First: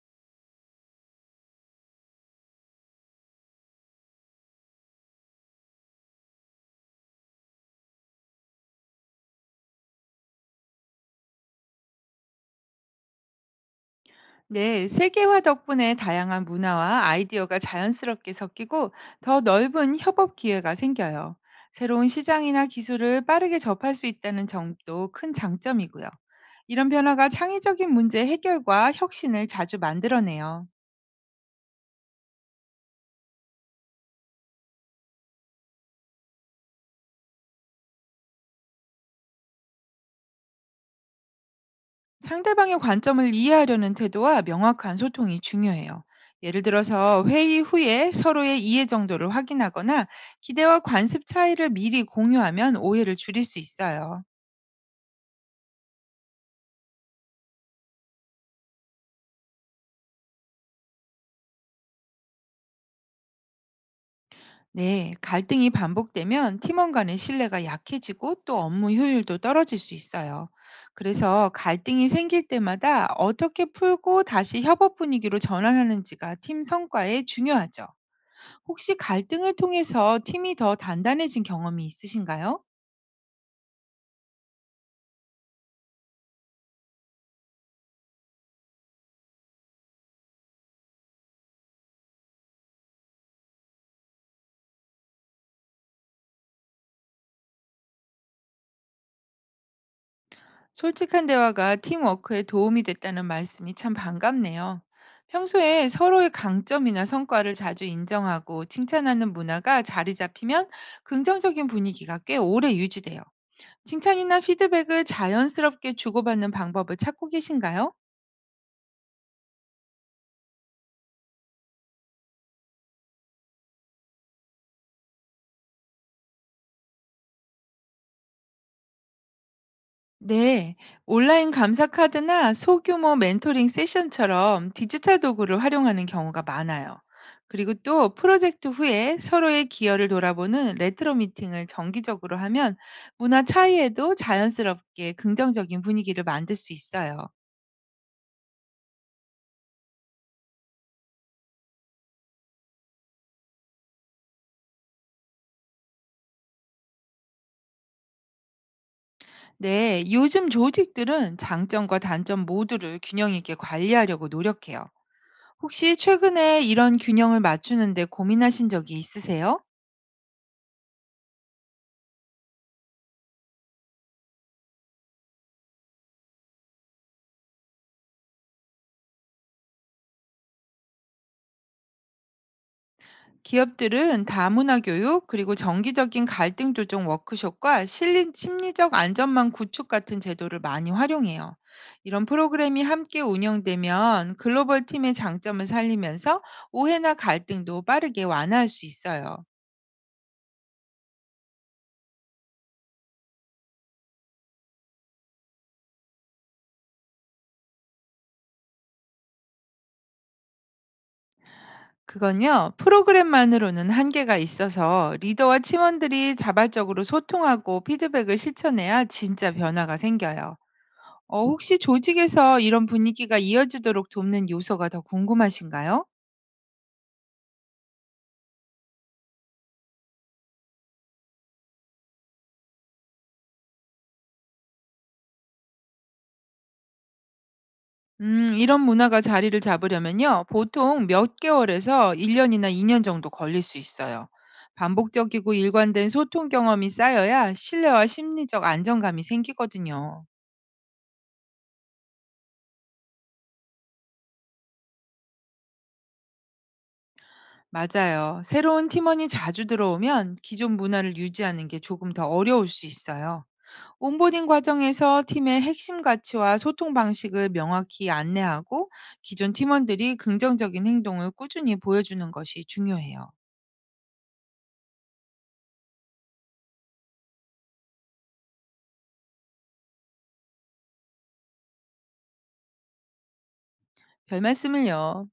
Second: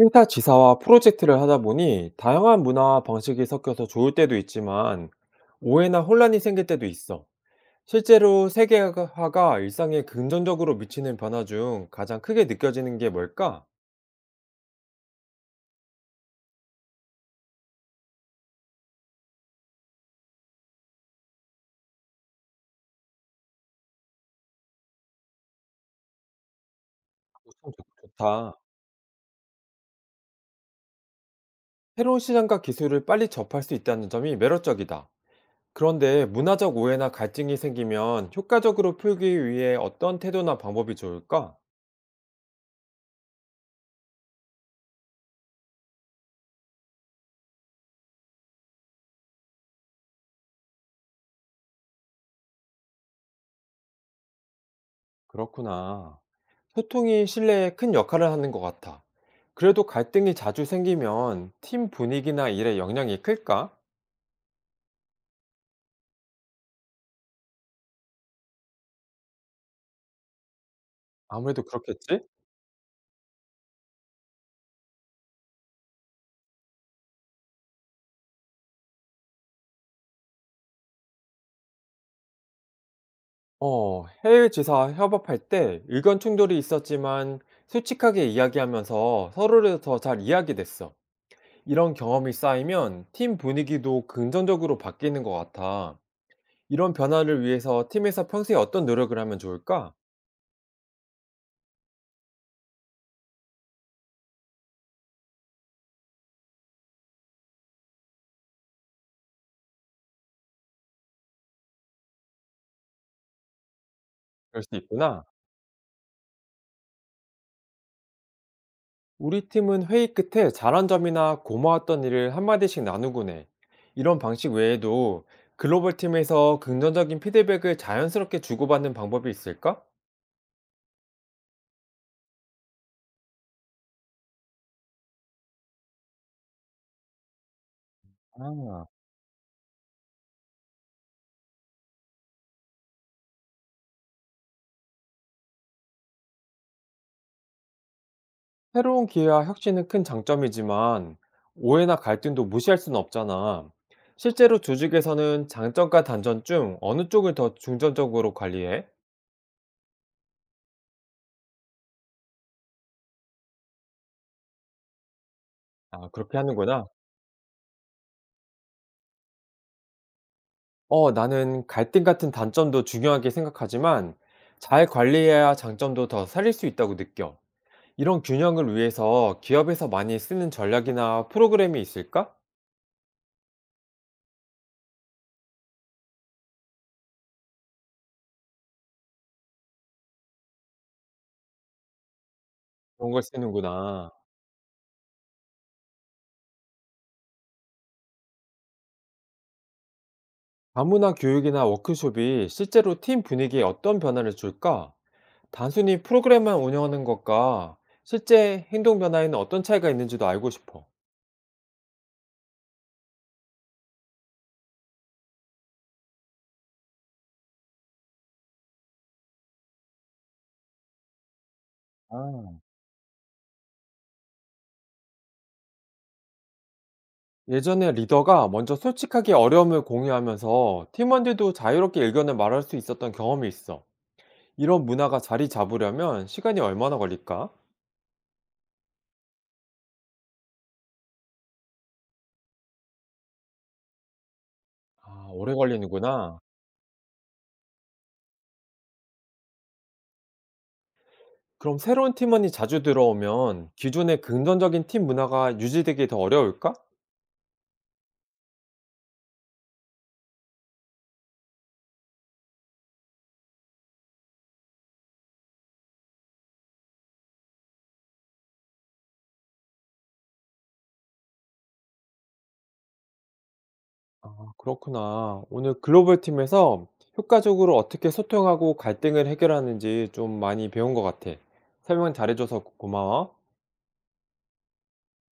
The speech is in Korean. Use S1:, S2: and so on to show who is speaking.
S1: 회사 지사와 프로젝트를 하다 보니 다양한 문화와 방식이 섞여서 좋을 때도 있지만 오해나 혼란이 생길 때도 있어. 실제로 세계화가 일상에 긍정적으로 미치는 변화 중 가장 크게 느껴지는 게 뭘까?
S2: 네, 세계화 덕분에 다양한 문화와 아이디어가 자연스럽게 섞이고 더 넓은 협업 기회가 생겨요. 새로운 시장이나 기술을 빠르게 접할 수 있다는 점도 큰 장점이고요. 이런 변화가
S1: 참
S2: 창의적인 문제
S1: 좋다.
S2: 해결과 혁신을 자주 만들어내요.
S1: 새로운 시장과 기술을 빨리 접할 수 있다는 점이 매력적이다. 그런데 문화적 오해나 갈등이 생기면 효과적으로 풀기 위해 어떤 태도나 방법이 좋을까?
S2: 상대방의 관점을 이해하려는 태도와 명확한 소통이 중요해요. 예를 들어서 회의 후에 서로의 이해 정도를 확인하거나 기대와 관습 차이를 미리 공유하면 오해를 줄일 수 있어요.
S1: 그렇구나. 소통이 신뢰에 큰 역할을 하는 것 같아. 그래도 갈등이 자주 생기면 팀 분위기나 일에 영향이 클까?
S2: 네, 갈등이 반복되면 팀원 간의 신뢰가 약해지고 또 업무 효율도 떨어질 수 있어요. 그래서
S1: 아무래도
S2: 갈등이
S1: 그렇겠지?
S2: 생길 때마다 어떻게 풀고 다시 협업 분위기로 전환하는지가 팀 성과에 중요하죠. 혹시 갈등을 통해서 팀이 더 단단해진 경험이 있으신가요?
S1: 어, 해외 지사 협업할 때 의견 충돌이 있었지만 솔직하게 이야기하면서 서로를 더 잘 이해하게 됐어. 이런 경험이 쌓이면 팀 분위기도 긍정적으로 바뀌는 것 같아. 이런 변화를 위해서 팀에서 평소에 어떤 노력을 하면 좋을까?
S2: 솔직한 대화가 팀워크에 도움이 됐다는 말씀이 참 반갑네요. 평소에 서로의 강점이나 성과를 자주 인정하고 칭찬하는 문화가 자리 잡히면 긍정적인 분위기가 꽤 오래 유지돼요. 칭찬이나
S1: 그럴 수
S2: 피드백을
S1: 있구나.
S2: 자연스럽게 주고받는 방법을 찾고 계신가요?
S1: 우리 팀은 회의 끝에 잘한 점이나 고마웠던 일을 한마디씩 나누곤 해. 이런 방식 외에도 글로벌 팀에서 긍정적인 피드백을 자연스럽게 주고받는 방법이 있을까?
S2: 네, 온라인 감사 카드나 소규모 멘토링 세션처럼 디지털 도구를 활용하는 경우가 많아요. 그리고 또 프로젝트
S1: 아,
S2: 후에 서로의 기여를 돌아보는 레트로 미팅을 정기적으로 하면 문화 차이에도 자연스럽게 긍정적인 분위기를 만들 수 있어요.
S1: 새로운 기회와 혁신은 큰 장점이지만 오해나 갈등도 무시할 수는 없잖아. 실제로 조직에서는 장점과 단점 중 어느 쪽을 더 중점적으로 관리해?
S2: 네, 요즘 조직들은 장점과 단점 모두를 균형 있게 관리하려고 노력해요. 혹시
S1: 아, 그렇게
S2: 최근에
S1: 하는구나.
S2: 이런 균형을 맞추는데 고민하신 적이 있으세요?
S1: 어, 나는 갈등 같은 단점도 중요하게 생각하지만 잘 관리해야 장점도 더 살릴 수 있다고 느껴. 이런 균형을 위해서 기업에서 많이 쓰는 전략이나 프로그램이 있을까?
S2: 기업들은 다문화 교육, 그리고 정기적인 갈등 조정 워크숍과 실린 심리적 안전망 구축 같은 제도를 많이 활용해요. 이런 프로그램이
S1: 그런
S2: 함께
S1: 걸 쓰는구나.
S2: 운영되면 글로벌 팀의 장점을 살리면서 오해나 갈등도 빠르게 완화할 수 있어요.
S1: 다문화 교육이나 워크숍이 실제로 팀 분위기에 어떤 변화를 줄까? 단순히 프로그램만 운영하는 것과 실제 행동 변화에는 어떤 차이가 있는지도 알고 싶어.
S2: 그건요, 프로그램만으로는 한계가 있어서 리더와 팀원들이 자발적으로 소통하고 피드백을 실천해야 진짜 변화가 생겨요. 혹시 조직에서
S1: 아.
S2: 이런 분위기가 이어지도록 돕는 요소가 더 궁금하신가요?
S1: 예전에 리더가 먼저 솔직하게 어려움을 공유하면서 팀원들도 자유롭게 의견을 말할 수 있었던 경험이 있어. 이런 문화가 자리 잡으려면 시간이 얼마나 걸릴까?
S2: 이런 문화가 자리를 잡으려면요, 보통 몇 개월에서 1년이나 2년 정도 걸릴 수 있어요.
S1: 아,
S2: 반복적이고
S1: 오래
S2: 일관된
S1: 걸리는구나.
S2: 소통 경험이 쌓여야 신뢰와 심리적 안정감이 생기거든요.
S1: 그럼 새로운 팀원이 자주 들어오면 기존의 긍정적인 팀 문화가 유지되기 더 어려울까?
S2: 맞아요. 새로운 팀원이 자주 들어오면 기존 문화를 유지하는 게 조금 더 어려울 수 있어요. 온보딩 과정에서 팀의 핵심 가치와 소통 방식을 명확히 안내하고 기존 팀원들이 긍정적인 행동을 꾸준히 보여주는 것이 중요해요.
S1: 아, 그렇구나. 오늘 글로벌 팀에서 효과적으로 어떻게 소통하고 갈등을 해결하는지 좀 많이 배운 것 같아. 설명 잘해줘서 고마워.
S2: 별 말씀을요.